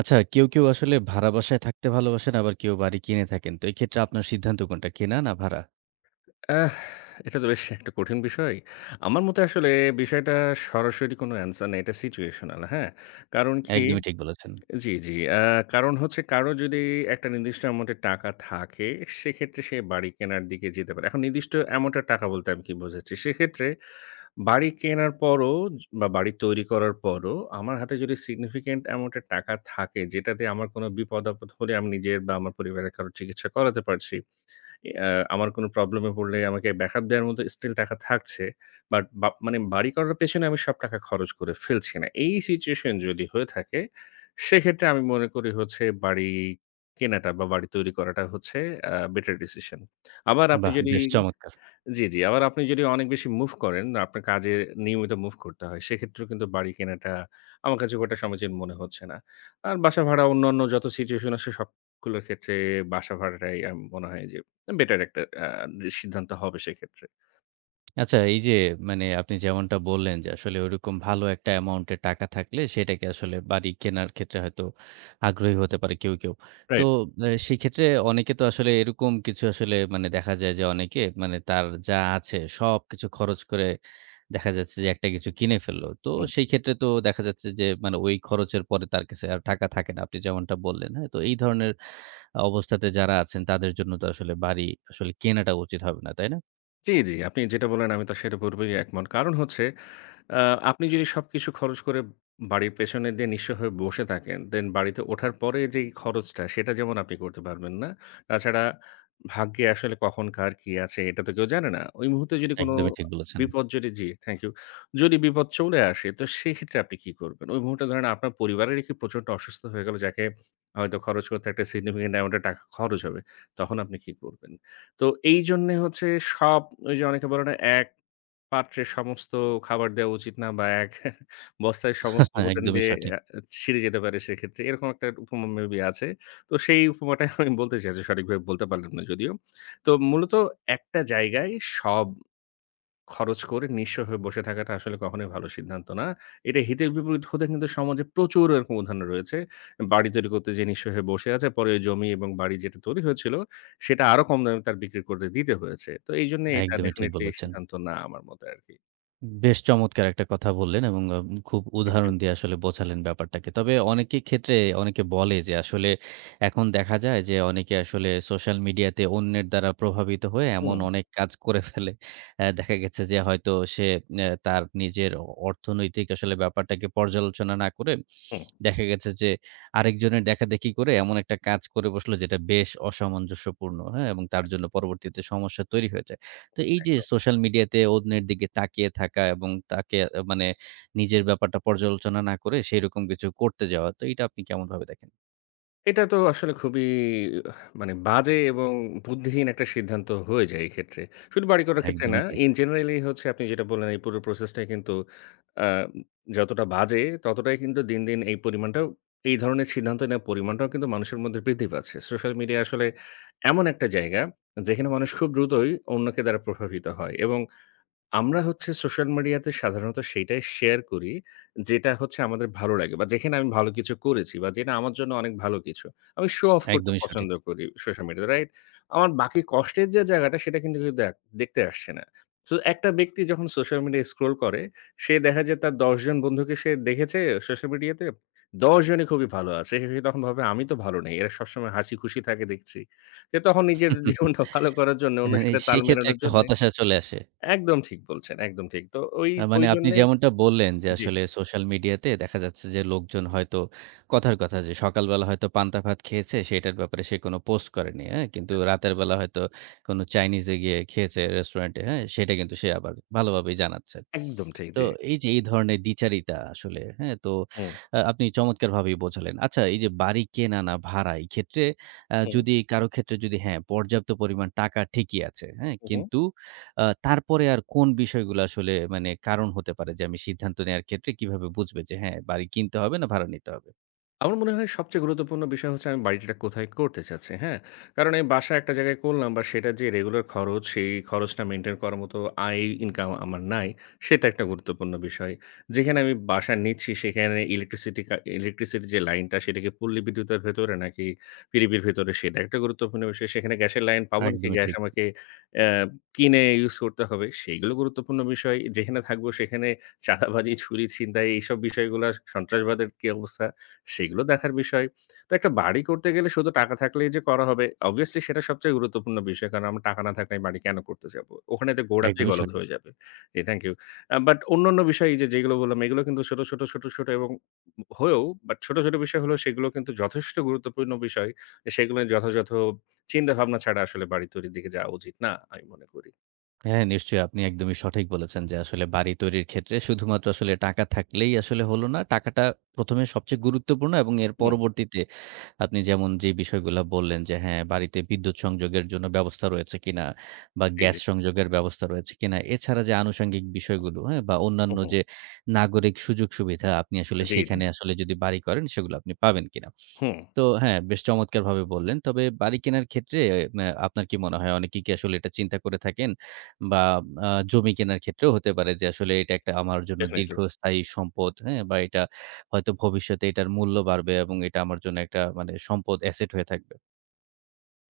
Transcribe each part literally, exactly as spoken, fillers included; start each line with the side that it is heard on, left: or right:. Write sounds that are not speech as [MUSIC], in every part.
right: আচ্ছা, কেউ, কেউ আসলে ভাড়া বাসায় থাকতে ভালোবাসেন, আবার কেউ বাড়ি কিনে থাকেন। তো এক্ষেত্রে আপনার সিদ্ধান্ত কোনটা? কেনা না ভাড়া?
left: আহ! এটা তো বেশ একটা কঠিন বিষয়। আমার মতে আসলে বিষয়টা সরাসরি কোনো অ্যান্সার না। এটা সিচুয়েশনাল, হ্যাঁ? কারণ কি
right: একদমই ঠিক বলেছেন।
left: জি, জি। আ কারণ হচ্ছে কারো যদি একটা নির্দিষ্ট অ্যামাউন্টের টাকা থাকে, সেক্ষেত্রে সে বাড়ি কেনার দিকে যেতে পারে। এখন নির্দিষ্ট অ্যামাউন্টের টাকা বলতে আমি কি বোঝাচ্ছি? সেক্ষেত্রে বাড়ি কেনার পরও য বা বাড়ি তৈরি করার পরও আমার হাতে যদি সিগনিফিক্যান্ট অ্যামাউন্টের টাকা থাকে, যেটা দিয়ে আমার কোনো বিপদ-আপদ হলে আমি নিজের বা আমার পরিবারের কারো চিকিৎসা করাতে পারছি। আ আমার কোনো প্রবলেম এ পড়লে আমাকে ব্যাকআপ দেওয়ার মতো স্টিল টাকা থাকছে। বাট বা মানে বাড়ি করার পেছনে আমি সব টাকা খরচ করে ফেলছি না। এই সিচুয়েশন যদি হয়ে থাকে, সেক্ষেত্রে আমি মনে করি হচ্ছে বাড়ি কেনাটা বা বাড়ি তৈরি করাটা হচ্ছে আ বেটার ডিসিশন। আবার আপনি
right: বাহ!
left: যদি
right: বেশ চমৎকার।
left: জি, জি। আবার আপনি যদি অনেক বেশি মুভ করেন, আপনার কাজে নিয়মিত মুভ করতে হয়। সেক্ষেত্রেও কিন্তু বাড়ি কেনাটা আমার কাছে খুব একটা সমীচীন মনে হচ্ছে না। আর বাসা ভাড়া অন্যান্য যত সিচুয়েশন আসে সবগুলোর ক্ষেত্রে বাসা ভাড়াটাই আম মনে হয় যে বেটার একটা আ সিদ্ধান্ত হবে সেক্ষেত্রে।
right: আচ্ছা, এই যে মানে আপনি যেমনটা বললেন যে আসলে ওরকম ভালো একটা অ্যামাউন্ট এর টাকা থাকলে সেটাকে আসলে বাড়ি কেনার ক্ষেত্রে হয়তো আগ্রহী হতে পারে কেউ, কেউ। তো
left: রাইট?
right: এ সেক্ষেত্রে অনেকে তো আসলে এরকম কিছু আসলে মানে দেখা যায় যে অনেকে মানে তার যা আছে সবকিছু খরচ করে দেখা যাচ্ছে যে একটা কিছু কিনে ফেললো। তো সেই ক্ষেত্রে তো দেখা যাচ্ছে যে মানে ওই খরচের পরে তার কাছে আর টাকা থাকে না। আপনি যেমনটা বললেন, হ্যাঁ? তো এই ধরনের অবস্থাতে যারা আছেন তাদের জন্য তো আসলে বাড়ি আসলে কেনাটা উচিত হবে না, তাই না?
left: জি, জি। আপনি যেটা বললেন আমি তার সাথে পুরোপুরি একমত। কারণ হচ্ছে আ আপনি যদি সবকিছু খরচ করে বাড়ির পেছনে দিয়ে নিঃস্ব হয়ে বসে থাকেন, দেন বাড়িতে ওঠার পরে যেই খরচটা সেটা যেমন আপনি করতে পারবেন না। তাছাড়া ভাগ্যে আসলে কখন কার কি আছে এটা তো কেউ জানে না। ওই মুহূর্তে যদি কোনো
right: একদমই ঠিক বলেছেন।
left: বিপদ যদি জি, থ্যাংক ইউ। যদি বিপদ চলে আসে তো সেক্ষেত্রে আপনি কি করবেন? ওই মুহূর্তে ধরেন আপনার পরিবারেরই কেউ প্রচন্ড অসুস্থ হয়ে গেল যাকে হয়তো খরচ করতে একটা সিগনিফিকেন্ট অ্যামাউন্ট এর টাকা খরচ হবে। তখন আপনি কি করবেন? তো এইজন্যে হচ্ছে সব ওই যে অনেকে বলে না, এক পাত্রে সমস্ত খাবার দেওয়া উচিত না বা এক বস্তায় সমস্ত
right: [LAUGHS]
left: উপাদান
right: একদমই
left: দিয়ে
right: সঠিক।
left: আ ছিঁড়ে যেতে পারে সেক্ষেত্রে। এরকম একটা উপমা মেবি আছে। তো সেই উপমাটাই আমি বলতে চাইছি। সঠিকভাবে বলতে পারলাম না যদিও। তো মূলত একটা জায়গায় সব খরচ করে নিঃস্ব হয়ে বসে থাকাটা আসলে কখনোই ভালো সিদ্ধান্ত না। এটা হিতের বিপরীত হতে কিন্তু সমাজে প্রচুর এরকম উদাহরণ রয়েছে। বাড়ি তৈরি করতে যেয়ে নিঃস্ব হয়ে বসে আছে। পরে ওই জমি এবং বাড়ি যেটা তৈরি হয়েছিল, সেটা আরো কম দামে তার বিক্রি করে দিতে হয়েছে। তো এইজন্য এটা
right: একদমই ঠিক
left: ডেফিনিটলি
right: বলেছেন।
left: সিদ্ধান্ত না আমার মতে আরকি।
right: বেশ চমৎকার একটা কথা বললেন এবং আ খুব
left: থ্যাংক ইউ।
right: উদাহরণ দিয়ে আসলে বোঝালেন ব্যাপারটাকে। তবে অনেকের ক্ষেত্রে অনেকে বলে যে আসলে এখন দেখা যায় যে অনেকে আসলে সোশ্যাল মিডিয়াতে অন্যের দ্বারা প্রভাবিত হয়ে এমন
left: হুম,
right: অনেক কাজ করে ফেলে। অ্যা দেখা গেছে যে হয়তো সে অ্যা তার নিজের অ অর্থনৈতিক আসলে ব্যাপারটাকে পর্যালোচনা না করে
left: হুম,
right: দেখা গেছে যে আরেকজনের দেখাদেখি করে এমন একটা কাজ করে বসলো যেটা বেশ অসামঞ্জস্যপূর্ণ, হ্যাঁ? এবং তার জন্য পরবর্তীতে সমস্যা তৈরি হয়ে যায়। তো এই যে
left: একদম।
right: সোশ্যাল মিডিয়াতে অন্যের দিকে তাকিয়ে থাকা এবং তাকে আ মানে নিজের ব্যাপারটা পর্যালোচনা না করে সেইরকম কিছু করতে যাওয়া, তো এটা আপনি কেমনভাবে দেখেন?
left: এটা তো আসলে খুবই মানে বাজে এবং বুদ্ধিহীন একটা সিদ্ধান্ত হয়ে যায় এই ক্ষেত্রে। শুধু বাড়ি করার ক্ষেত্রে না,
right: একদমই ঠিক।
left: ইন জেনারেলি হচ্ছে আপনি যেটা বললেন এই পুরো প্রসেসটাই কিন্তু আ যতটা বাজে ততটাই কিন্তু দিন, দিন এই পরিমাণটাও এই ধরনের সিদ্ধান্ত নেওয়ার পরিমাণটাও কিন্তু মানুষের মধ্যে বৃদ্ধি পাচ্ছে। সোশ্যাল মিডিয়া আসলে এমন একটা জায়গা যেখানে মানুষ খুব দ্রুতই অন্যকে দ্বারা প্রভাবিত হয় এবং আমরা হচ্ছে সোশ্যাল মিডিয়াতে সাধারণত সেইটাই শেয়ার করি, যেটা হচ্ছে আমাদের ভালো লাগে বা যেখানে আমি ভালো কিছু করেছি বা যেটা আমার জন্য অনেক ভালো কিছু। আমি শো অফ করতে
right: একদমই সঠিক।
left: পছন্দ করি সোশ্যাল মিডিয়াতে, রাইট? আমার বাকি কষ্টের যে জায়গাটা সেটা কিন্তু কেউ দেখ দেখতে আসছে না। সো একটা ব্যক্তি যখন সোশ্যাল মিডিয়ায় স্ক্রল করে, সে দেখা যায় তার দশ জন বন্ধুকে সে দেখেছে সোশ্যাল মিডিয়াতে, দশ জনই খুবই ভালো আছে। সে তখন ভাবে আমি তো ভালো নেই। এরা সবসময় হাসি খুশি থাকে দেখছি। সে তখন নিজের [LAUGHS] জীবনটা
right: [LAUGHS]
left: ভালো করার জন্য
right: হ্যাঁ,
left: অন্যের
right: এ
left: সাথে তাল
right: সেক্ষেত্রে
left: মেলানোর
right: একটা
left: জন্যে
right: হতাশা চলে আসে।
left: একদম ঠিক বলছেন, একদম ঠিক। তো ওই
right: আ মানে আপনি
left: ওইজন্যে
right: যেমনটা বললেন যে,
left: জি,
right: আসলে সোশ্যাল মিডিয়াতে দেখা যাচ্ছে যে, লোকজন হয়তো কথার কথা যে, সকালবেলা হয়তো পান্তা ভাত খেয়েছে, সেটার ব্যাপারে সে কোনো পোস্ট করেনি, হ্যাঁ? কিন্তু রাতের বেলা হয়তো কোনো চাইনিজে গিয়ে খেয়েছে রেস্টুরেন্টে, হ্যাঁ? সেটা কিন্তু সে আবার ভালোভাবেই জানাচ্ছে।
left: একদম ঠিক।
right: তো
left: জি।
right: এই যে এই ধরনের দ্বিচারিতা আসলে, হ্যাঁ? তো
left: হুম,
right: আ আপনি চমৎকারভাবেই বোঝালেন। আচ্ছা এই যে বাড়ি কেনা না ভাড়া এই ক্ষেত্রে আ
left: হুম,
right: যদি কারো ক্ষেত্রে যদি হ্যাঁ, পর্যাপ্ত পরিমাণ টাকা ঠিকই আছে, হ্যাঁ?
left: হু, হু।
right: কিন্তু আ তারপরে আর কোন বিষয়গুলো আসলে মানে কারণ হতে পারে যে আমি সিদ্ধান্ত নেওয়ার ক্ষেত্রে কিভাবে বুঝবে যে হ্যাঁ, বাড়ি কিনতে হবে না ভাড়া নিতে হবে?
left: আমার মনে হয় সবচেয়ে গুরুত্বপূর্ণ বিষয় হচ্ছে আমি বাড়িটা কোথায় করতে চাচ্ছি, হ্যাঁ? কারণ এই বাসা একটা জায়গায় করলাম বা সেটার যে রেগুলার খরচ, সেই খরচটা মেইনটেইন করার মতো আয় ইনকাম আমার নাই, সেটা একটা গুরুত্বপূর্ণ বিষয়। যেখানে আমি বাসা নিচ্ছি সেখানে ইলেকট্রিসিটি কা ইলেকট্রিসিটির যে লাইনটা সেটা কি পল্লী বিদ্যুতের ভেতরে নাকি পিরীবির ভেতরে সেটা একটা গুরুত্বপূর্ণ বিষয়। সেখানে গ্যাসের লাইন পাবো নাকি
right: একদমই
left: গ্যাস
right: ঠিক।
left: আমাকে অ্যা কিনে ইউজ করতে হবে, সেইগুলো গুরুত্বপূর্ণ বিষয়। যেখানে থাকবো সেখানে চাঁদাবাজি, চুরি, ছিনতাই এইসব বিষয়গুলা সন্ত্রাসবাদের কি অবস্থা সেগুলো দেখার বিষয়। তো একটা বাড়ি করতে গেলে শুধু টাকা থাকলেই যে করা হবে, obviously সেটা সবচেয়ে গুরুত্বপূর্ণ বিষয়। কারণ আমরা টাকা না থাকলে এই বাড়ি কেন করতে যাব? ওখানে তো গোড়াতেই
right: একদমই
left: গলদ
right: সঠিক।
left: হয়ে যাবে। জি, থ্যাংক ইউ। আ বাট অন্যান্য বিষয় এই যে যেগুলো বললাম, এগুলো কিন্তু ছোট, ছোট, ছোট, ছোট এবং হয়েও বাট ছোট, ছোট বিষয় হলেও সেগুলো কিন্তু যথেষ্ট গুরুত্বপূর্ণ বিষয়। যে সেগুলো যথাযথ চিন্তাভাবনা ছাড়া আসলে বাড়ি তৈরির দিকে যাওয়া উচিত না, আমি মনে করি।
right: হ্যাঁ, নিশ্চয়ই আপনি একদমই সঠিক বলেছেন যে আসলে বাড়ি তৈরির ক্ষেত্রে শুধুমাত্র আসলে টাকা থাকলেই আসলে হলো না। টাকাটা প্রথম এ সবচেয়ে গুরুত্বপূর্ণ এবং এর
left: হুম,
right: পরবর্তীতে আপনি যেমন যে বিষয়গুলা বললেন যে হ্যাঁ, বাড়িতে বিদ্যুৎ সংযোগের জন্য ব্যবস্থা রয়েছে কিনা বা
left: জি,
right: গ্যাস
left: জি।
right: সংযোগের ব্যবস্থা রয়েছে কিনা। এছাড়া যে আনুষঙ্গিক বিষয়গুলো, হ্যাঁ? বা
left: হুম,
right: অন্যান্য
left: হুম।
right: যে নাগরিক সুযোগ-সুবিধা আপনি আসলে
left: জি, জি।
right: সেখানে আসলে যদি বাড়ি করেন সেগুলো আপনি পাবেন কিনা।
left: হুম,
right: তো হ্যাঁ, বেশ চমৎকারভাবে বললেন। তবে বাড়ি কেনার ক্ষেত্রে ম্যা আপনার কি মনে হয় অনেকে কি আসলে এটা চিন্তা করে থাকেন? বা আ জমি কেনার ক্ষেত্রেও হতে পারে যে আসলে এটা একটা আমার জন্য
left: ডেফিনিটলি।
right: দীর্ঘস্থায়ী সম্পদ, হ্যাঁ? বা এটা হয়তো ভবিষ্যতে এটার মূল্য বাড়বে এবং এটা আমার জন্য একটা মানে সম্পদ অ্যাসেট হয়ে থাকবে।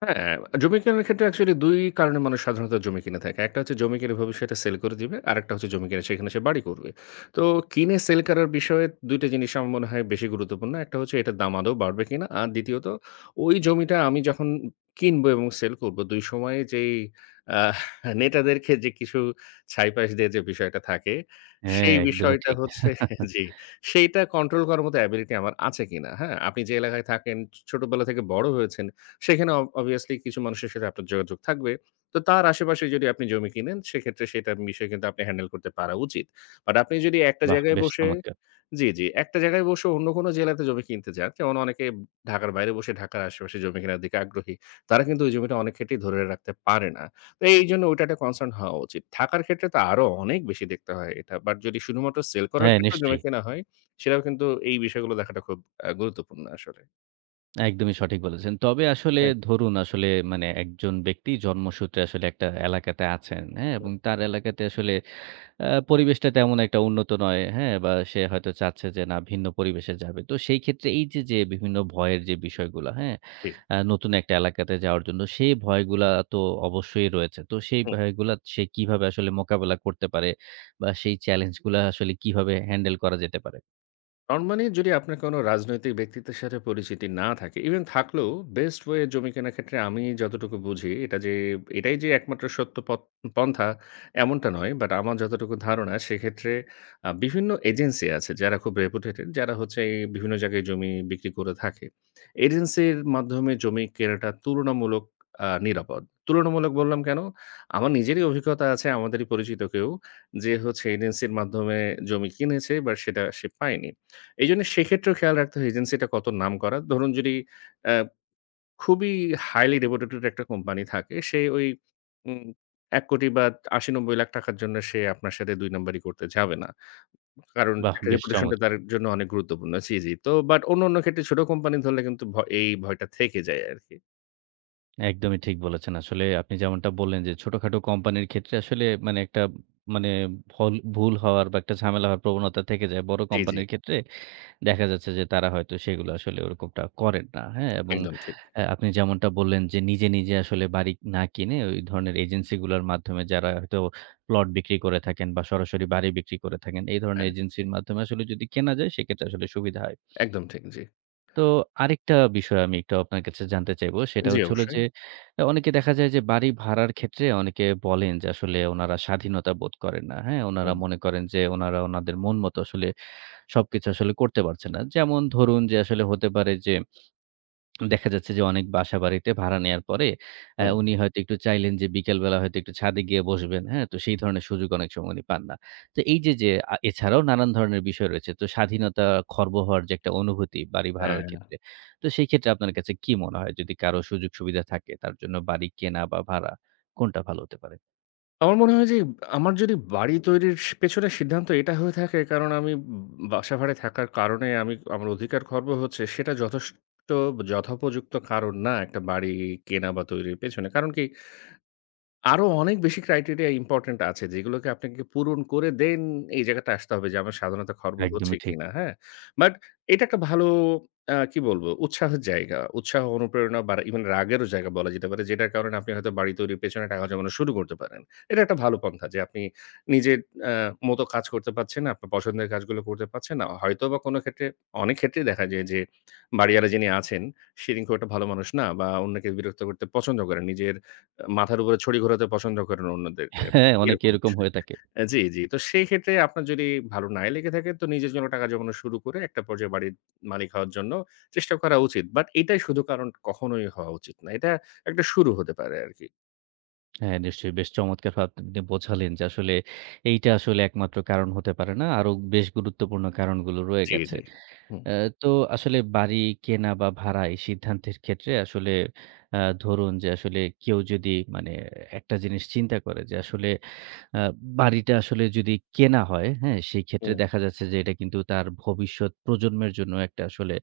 left: হ্যাঁ, জমি কেনার ক্ষেত্রে অ্যাকচুয়ালি দুই কারণে মানুষ সাধারণত জমি কিনে থাকে। একটা হচ্ছে জমি কিনে ভবিষ্যতে সেল করে দিবে। আরেকটা হচ্ছে জমি কিনে সেখানে সে বাড়ি করবে। তো কিনে সেল করার বিষয়ে দু টা জিনিস আমার মনে হয় বেশি গুরুত্বপূর্ণ। একটা হচ্ছে এটার দাম আদৌ বাড়বে কিনা? আর দ্বিতীয়ত ওই জমিটা আমি যখন কিনবো এবং সেল করব দুই সময়ে যেই আহ নেতাদেরকে যে কিছু ছাইপাশ দিয়ে যে বিষয়টা থাকে,
right: হ্যাঁ,
left: সেই
right: একদমই
left: বিষয়টা
right: ঠিক।
left: হচ্ছে [LAUGHS] জি, সেইটা কন্ট্রোল করার মতো অ্যাবিলিটি আমার আছে কিনা? হ্যাঁ? আপনি যে এলাকায় থাকেন, ছোটবেলা থেকে বড় হয়েছেন সেখানে অব obviously কিছু মানুষের সাথে আপনার যোগাযোগ থাকবে। তো তার আশেপাশে যদি আপনি জমি কিনেন সেক্ষেত্রে সেটার বিষয় কিন্তু আপনি হ্যান্ডেল করতে পারা উচিত। বাট আপনি যদি একটা
right: বাহ!
left: জায়গায়
right: বেশ
left: বসে
right: চমৎকার।
left: জি, জি, একটা জায়গায় বসে অন্য কোনো জেলাতে জমি কিনতে চান, যেমন অনেকে ঢাকার বাইরে বসে ঢাকার আশেপাশে জমি কেনার দিকে আগ্রহী। তারা কিন্তু ওই জমিটা অনেক ক্ষেত্রেই ধরে রাখতে পারে না। তো এইজন্য ওইটা একটা কনসার্ন হওয়া উচিত। থাকার ক্ষেত্রে তো আরো অনেক বেশি দেখতে হয় এটা। বাট যদি শুধুমাত্র সেল করার
right: হ্যাঁ,
left: ক্ষেত্রে জমি
right: নিশ্চয়ই।
left: কেনা হয়, সেটাও কিন্তু এই বিষয়গুলো দেখাটা খুব আ গুরুত্বপূর্ণ আসলে।
right: একদমই সঠিক বলেছেন। তবে আসলে
left: থ্যাংক ইউ।
right: ধরুন আসলে মানে একজন ব্যক্তি জন্মসূত্রে আসলে একটা এলাকাতে আছেন, হ্যাঁ? এবং তার এলাকাতে আসলে আ পরিবেশটা তেমন একটা উন্নত নয়, হ্যাঁ? বা সে হয়তো চাচ্ছে যে না ভিন্ন পরিবেশে যাবে। তো সেই ক্ষেত্রে এই যে, যে বিভিন্ন ভয়ের যে বিষয়গুলা, হ্যাঁ?
left: জি।
right: আ নতুন একটা এলাকাতে যাওয়ার জন্য সেই ভয়গুলা তো অবশ্যই রয়েছে। তো সেই ভয়গুলা সে কিভাবে আসলে মোকাবেলা করতে পারে বা সেই চ্যালেঞ্জগুলা আসলে কিভাবে হ্যান্ডেল করা যেতে পারে?
left: নরমালি যদি আপনার কোনো রাজনৈতিক ব্যক্তিত্বের সাথে পরিচিতি না থাকে, ইভেন থাকলেও বেস্ট ওয়ে জমি কেনার ক্ষেত্রে আমি যতটুকু বুঝি এটা যে এটাই যে একমাত্র সত্য পথ পন্থা এমনটা নয়। বাট আমার যতটুকু ধারণা সেক্ষেত্রে আ বিভিন্ন এজেন্সি আছে যারা খুব রেপুটেটেড যারা হচ্ছে এই বিভিন্ন জায়গায় জমি বিক্রি করে থাকে। এজেন্সির মাধ্যমে জমি কেনাটা তুলনামূলক আ নিরাপদ। তুলনামূলক বললাম কেন? আমার নিজেরই অভিজ্ঞতা আছে আমাদেরই পরিচিত কেউ যে হচ্ছে এজেন্সির মাধ্যমে জমি কিনেছে বাট সেটা সে পায়নি। এইজন্য সেক্ষেত্রেও খেয়াল রাখতে হয় এজেন্সিটা কত নামকরা। ধরুন যদি আ খুবই highly reputed একটা কোম্পানি থাকে, সে ওই উম এক কোটি টাকা বা আশি কোটি নব্বই লাখ টাকা র জন্য সে আপনার সাথে দুই নাম্বারি করতে যাবে না। কারণ
right: বাহ!
left: একটা
right: বেশ
left: রেপুটেশনটা তার
right: চমৎকার।
left: জন্য অনেক গুরুত্বপূর্ণ। জি, জি। তো বাট অন্যান্য ক্ষেত্রে ছোট কোম্পানি ধরলে কিন্তু ভ এই ভয়টা থেকে যায় আরকি।
right: একদমই ঠিক বলেছেন। আসলে আপনি যেমনটা বললেন যে ছোটখাটো কোম্পানির ক্ষেত্রে আসলে মানে একটা মানে ভল ভুল হওয়ার বা একটা ঝামেলা হওয়ার প্রবণতা থেকে যায়। বড়
left: জি, জি।
right: কোম্পানির ক্ষেত্রে দেখা যাচ্ছে যে তারা হয়তো সেগুলো আসলে ওরকমটা করেন না। হ্যাঁ? এবং
left: একদম ঠিক।
right: অ্যা আপনি যেমনটা বললেন যে নিজে, নিজে আসলে বাড়ি না কিনে ওই ধরনের এজেন্সিগুলোর মাধ্যমে যারা হয়তো প্লট বিক্রি করে থাকেন বা সরাসরি বাড়ি বিক্রি করে থাকেন। এই ধরনের
left: হ্যাঁ,
right: এজেন্সির মাধ্যমে আসলে যদি কেনা যায় সেক্ষেত্রে আসলে সুবিধা হয়।
left: একদম ঠিক। জি।
right: তো আরেকটা বিষয় আমি একটু আপনার কাছে জানতে চাইবো সেটা
left: জি,
right: হচ্ছে হলো
left: অবশ্যই।
right: যে অ্যা অনেকে দেখা যায় যে বাড়ি ভাড়ার ক্ষেত্রে অনেকে বলেন যে আসলে উনারা স্বাধীনতা বোধ করেন না। হ্যাঁ? উনারা
left: হুম,
right: মনে করেন যে উনারা উনাদের মন মতো আসলে সবকিছু আসলে করতে পারছে না। যেমন ধরুন যে আসলে হতে পারে যে দেখা যাচ্ছে যে অনেক বাসাবাড়িতে ভাড়া নেয়ার পরে আ
left: হুম।
right: উনি হয়তো একটু চাইলেন যে বিকেলবেলা হয়তো একটু ছাদে গিয়ে বসবেন। হ্যাঁ? তো সেই ধরনের সুযোগ অনেক সময় উনি পান না। তো এই যে, যে আ এছাড়াও নানান ধরনের বিষয় রয়েছে। তো স্বাধীনতা খর্ব হওয়ার যে একটা অনুভূতি বাড়ি ভাড়ার
left: হ্যাঁ।
right: ক্ষেত্রে। তো সেই ক্ষেত্রে আপনার কাছে কি মনে হয় যদি কারো সুযোগ সুবিধা থাকে তার জন্য বাড়ি কেনা বা ভাড়া কোনটা ভালো হতে পারে?
left: আমার মনে হয় যে, আমার যদি বাড়ি তৈরির সি পেছনে সিদ্ধান্ত এটা হয়ে থাকে কারণ আমি উম বাসা ভাড়ায় থাকার কারণে আমি আমার অধিকার খর্ব হচ্ছে, সেটা যথেষ্ট যথোপযুক্ত কারণ না একটা বাড়ি কেনা বা তৈরির পেছনে। কারণ কি আরো অনেক বেশি ক্রাইটেরিয়া ইম্পোর্টেন্ট আছে যেগুলোকে আপনাকে পূরণ করে দেন এই জায়গাতে আসতে হবে যে আমার স্বাধীনতা খর্ব হচ্ছে
right: একদমই ঠিক।
left: কিনা, হ্যাঁ? বাট এটা একটা ভালো আ কি বলবো? উৎসাহের জায়গা, উৎসাহ, অনুপ্রেরণা বা ইভেন রাগেরও জায়গা বলা যেতে পারে। যেটার কারণে আপনি হয়তো বাড়ি তৈরির পেছনে টাকা জমানো শুরু করতে পারেন। এটা একটা ভালো পন্থা যে আপনি নিজের আ মতো কাজ করতে পারছেন না, আপনার পছন্দের কাজগুলো করতে পারছেন না। হয়তোবা কোনো ক্ষেত্রে অনেক ক্ষেত্রেই দেখা যায় যে বাড়িওয়ালা যিনি আছেন, তিনি খুব একটা ভালো মানুষ না বা অন্যকে বিরক্ত করতে পছন্দ করেন। নিজের মাথার উপরে ছড়ি ঘোরাতে পছন্দ করেন অন্যদের। এ
right: হ্যাঁ, অনেকে
left: এরকম
right: এরকম
left: বিষয়।
right: হয়ে থাকে।
left: আ জি, জি। তো সেই ক্ষেত্রে আপনার যদি ভালো নাই লেগে থাকে তো নিজের জন্য টাকা জমানো শুরু করে একটা পর্যায়ে বাড়ির মালিক হওয়ার জন্য চেষ্টা করা উচিত। বাট এটাই শুধু কারণ কখনোই হওয়া উচিত না। এটা একটা শুরু হতে পারে আরকি।
right: হ্যাঁ, নিশ্চয়ই বেশ চমৎকারভাবে আপনি বোঝালেন যে আসলে এইটা আসলে একমাত্র কারণ হতে পারে না। আরো বেশ গুরুত্বপূর্ণ কারণগুলো রয়ে
left: জি,
right: গেছে।
left: জি। হুম।
right: আ তো আসলে বাড়ি কেনা বা ভাড়া এই সিদ্ধান্তের ক্ষেত্রে আসলে আ ধরুন যে আসলে কেউ যদি মানে একটা জিনিস চিন্তা করে যে আসলে আ বাড়িটা আসলে যদি কেনা হয়, হ্যাঁ? সেই ক্ষেত্রে
left: হুম।
right: দেখা যাচ্ছে যে এটা কিন্তু তার ভবিষ্যৎ প্রজন্মের জন্য একটা আসলে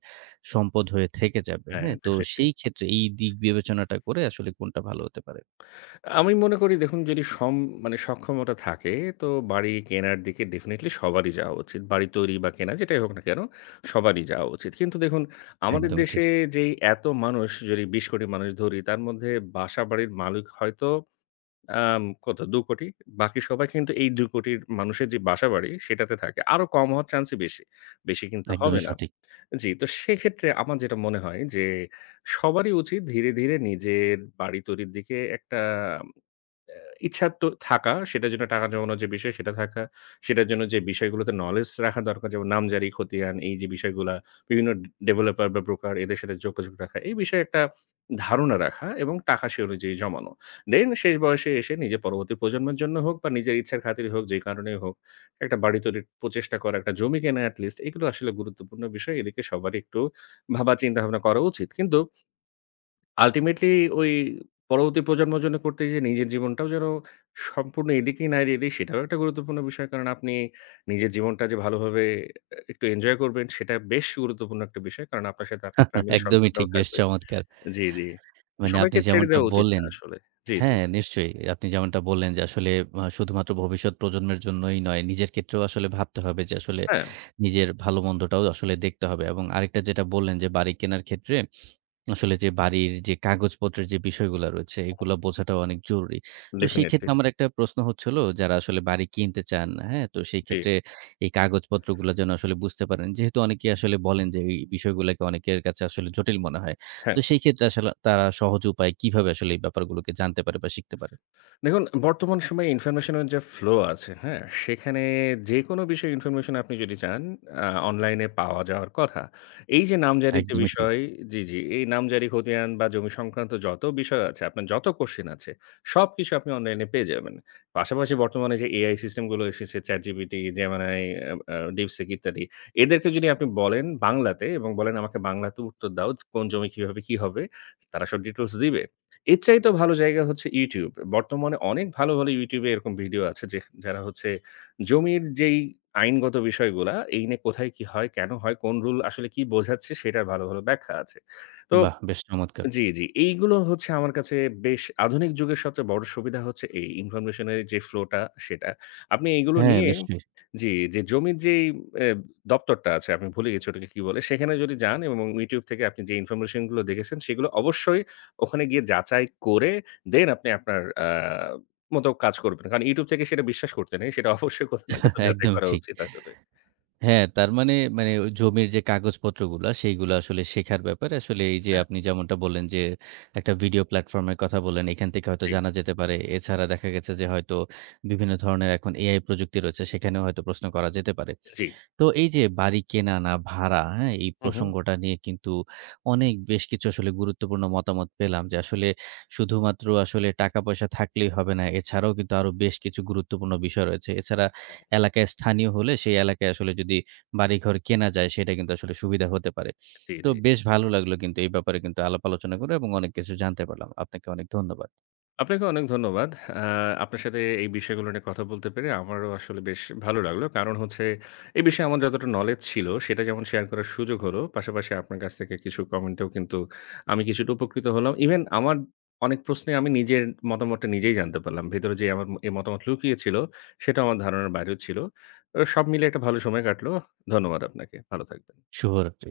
right: সম্পদ হয়ে থেকে যাবে।
left: হ্যাঁ,
right: হ্যাঁ? তো
left: ডেফিনিটলি।
right: সেই ক্ষেত্রে এই দিক বিবেচনাটা করে আসলে কোনটা ভালো হতে পারে।
left: আমি মনে করি দেখুন যদি সম মানে সক্ষমতা থাকে তো বাড়ি কেনার দিকে ডেফিনিটলি সবারই যাওয়া উচিত। বাড়ি তৈরি বা কেনা যেটাই হোক না কেন সবারই যাওয়া উচিত। কিন্তু দেখুন আমাদের
right: একদমই ঠিক।
left: দেশে যেই এত মানুষ যদি বিশ কোটি মানুষ ধরি তার মধ্যে বাসাবাড়ির মালিক হয়তো আম কত দুই কোটি। বাকি সবাই কিন্তু এই দুই কোটির মানুষের যে বাসাবাড়ি সেটাতে থাকে। আরো কম হওয়ার চান্সই বেশি। বেশি কিন্তু হবে
right: একদমই
left: না।
right: সঠিক।
left: জি, তো সেক্ষেত্রে আমার যেটা মনে হয় যে সবারই উচিত ধীরে, ধীরে নিজের বাড়ি তৈরির দিকে একটা ইচ্ছা তো থাকা, সেটার জন্য টাকা জমানোর যে বিষয় সেটা থাকা। সেটার জন্য যে বিষয়গুলোতে নলেজ রাখা দরকার যেমন নামজারি, খতিয়ান এই যে বিষয়গুলা বিভিন্ন ডে ডেভেলপার বা ব্রোকার এদের সাথে যোগাযোগ রাখা। এই বিষয়ে একটা ধারণা রাখা এবং টাকা সে অনুযায়ী জমানো। দেন শেষ বয়সে এসে নিজের পরবর্তী প্রজন্মের জন্য হোক বা নিজের ইচ্ছার খাতিরে হোক যে কারণেই হোক, একটা বাড়ি তৈরির প্রচেষ্টা করা, একটা জমি কেনা এট লিস্ট এগুলো আসলে গুরুত্বপূর্ণ বিষয়। এদিকে সবারই একটু ভাবা চিন্তা ভাবনা করা উচিত। কিন্তু আল্টিমেটলি ওই পরবর্তী প্রজন্মের জন্য করতে যেয়ে নিজের জীবনটাও যেন সম্পূর্ণ এদিকেই না এড়িয়ে দেই, সেটাও একটা গুরুত্বপূর্ণ বিষয়। কারণ আপনি নিজের জীবনটা যে ভালোভাবে অ্যা একটু এনজয় করবেন, সেটা বেশ গুরুত্বপূর্ণ একটা বিষয়। কারণ আপনার সাথে আপনার
right: [LAUGHS]
left: ফ্যামিলি
right: একদমই ঠিক।
left: সন্তানরাও
right: বেশ
left: থাকবে।
right: চমৎকার।
left: জি, জি।
right: মানে আপনি
left: সবাইকে ছেড়ে
right: যেমনটা
left: দেওয়া উচিত না
right: বললেন
left: আসলে। জি, জি।
right: হ্যাঁ, নিশ্চয়ই। আপনি যেমনটা বললেন যে আসলে আ শুধুমাত্র ভবিষ্যৎ প্রজন্মের জন্যই নয়, নিজের ক্ষেত্রেও আসলে ভাবতে হবে যে আসলে
left: হ্যাঁ,
right: নিজের ভালো-মন্দটাও আসলে দেখতে হবে এবং আরেকটা যেটা বললেন যে বাড়ি কেনার ক্ষেত্রে আসলে যে বাড়ির যে কাগজপত্রের যে বিষয়গুলো রয়েছে, এগুলা বোঝাটাও অনেক জরুরি। তো সেই
left: ডেফিনিটলি।
right: ক্ষেত্রে আমার একটা প্রশ্ন হচ্ছিল যারা আসলে বাড়ি কিনতে চান, হ্যাঁ? তো সেই
left: জি,
right: ক্ষেত্রে এই কাগজপত্রগুলা যেন আসলে বুঝতে পারেন। যেহেতু অনেকেই আসলে বলেন যে এই বিষয়গুলাকে অনেকের কাছে আসলে জটিল মনে হয়। তো
left: হ্যাঁ।
right: সেই ক্ষেত্রে আসলে তারা সহজ উপায়ে কিভাবে আসলে এই ব্যাপারগুলোকে জানতে পারে বা শিখতে পারে?
left: দেখুন, বর্তমান সময়ে ইনফরমেশনের যে ফ্লো আছে, হ্যাঁ? সেখানে যেকোনো বিষয়ে ইনফরমেশন আপনি যদি চান, আ অনলাইনে পাওয়া যাওয়ার কথা। এই যে নামজারির যে
right: একদমই ঠিক।
left: বিষয় জি, জি। এই নামজারি, খতিয়ান বা জমি সংক্রান্ত যত বিষয় আছে, আপনার যত কোয়েশ্চেন আছে, সবকিছু আপনি অনলাইনে পেয়ে যাবেন। পাশাপাশি বর্তমানে যে এ আই সিস্টেমগুলো এসেছে, ChatGPT, Gemini, আ আ DeepSeek ইত্যাদি, এদেরকে যদি আপনি বলেন বাংলাতে এবং বলেন, "আমাকে বাংলাতে উত্তর দাও, কোন জমি কিভাবে কি হবে?" তারা সব ডিটেইলস দিবে। এর চাইতেও ভালো জায়গা হচ্ছে YouTube। বর্তমানে অনেক ভালো, ভালো YouTube এ এরকম ভিডিও আছে যে যারা হচ্ছে জমির যেই আইনগত বিষয়গুলা, এই নিয়ে কোথায় কি হয়, কেন হয়, কোন রুল আসলে কি বোঝাচ্ছে সেটার ভালো, ভালো ব্যাখ্যা আছে। তো
right: বাহ! বেশ চমৎকার।
left: জি, জি। এইগুলো হচ্ছে আমার কাছে বেশ আধুনিক যুগের সবচেয়ে বড় সুবিধা হচ্ছে এই ইনফরমেশন এর যে ফ্লো টা সেটা। আপনি এইগুলো
right: হ্যাঁ,
left: নিয়ে
right: নিশ্চয়ই।
left: জি, যে জমির যেই এ দপ্তরটা আছে আমি ভুলে গেছি ওটাকে কি বলে? সেখানে যদি যান এবং YouTube থেকে আপনি যে ইনফরমেশন গুলো দেখেছেন সেগুলো অবশ্যই ওখানে গিয়ে যাচাই করে দেন আপনি আপনার আ মতো কাজ করবেন। কারণ YouTube থেকে সেটা বিশ্বাস করতে নেই। সেটা অবশ্যই কোথাও না কোথাও
right: [LAUGHS]
left: যাচাই
right: একদমই
left: করা
right: ঠিক।
left: উচিত আসলে।
right: হ্যাঁ, তার মানে, মানে ওই জমির যে কাগজপত্রগুলা, সেইগুলা আসলে শেখার ব্যাপারে আসলে এই যে
left: হ্যাঁ,
right: আপনি যেমনটা বললেন যে, একটা ভিডিও প্ল্যাটফর্ম এর কথা বললেন, এখান থেকে হয়তো
left: জি,
right: জানা যেতে পারে। এছাড়া দেখা গেছে যে হয়তো বিভিন্ন ধরনের এখন এআই প্রযুক্তি রয়েছে, সেখানেও হয়তো প্রশ্ন করা যেতে পারে।
left: জি।
right: তো এই যে বাড়ি কেনা না ভাড়া, হ্যাঁ? এই
left: হু, হু।
right: প্রসঙ্গটা নিয়ে কিন্তু অনেক বেশ কিছু আসলে গুরুত্বপূর্ণ মতামত পেলাম যে আসলে শুধুমাত্র আসলে টাকা-পয়সা থাকলেই হবে না। এছাড়াও কিন্তু আরো বেশ কিছু গুরুত্বপূর্ণ বিষয় রয়েছে। এছাড়া
left: হ্যাঁ,
right: এলাকায় স্থানীয় হলে সেই এলাকায় আসলে যদি বাড়িঘর কেনা যায় সেটা কিন্তু আসলে সুবিধা হতে পারে।
left: জি,
right: তো
left: জি।
right: বেশ ভালো লাগলো কিন্তু এই ব্যাপারে কিন্তু আলাপ আলোচনা করে এবং অনেক কিছু জানতে পারলাম। আপনাকে অনেক ধন্যবাদ।
left: আপনাকে অনেক ধন্যবাদ। আ আপনার সাথে এই বিষয়গুলো নিয়ে কথা বলতে পেরে আমারও আসলে বেশ ভালো লাগলো। কারণ হচ্ছে এই বিষয়ে আমার যতটা নলেজ ছিল সেটা যেমন শেয়ার করার সুযোগ হলো, পাশাপাশি আপনার কাছ থেকে কিছু কমেন্টেও কিন্তু আমি কিছুটা উপকৃত হলাম। ইভেন আমার অনেক প্রশ্নে আমি নিজের মতামতটা নিজেই জানতে পারলাম। ভেতরে যে আমার এই মতামত লুকিয়ে ছিল সেটাও আমার ধারণার বাইরেও ছিল। তো সব মিলে একটা ভালো সময় কাটলো। ধন্যবাদ আপনাকে। ভালো থাকবেন।
right: শুভরাত্রি।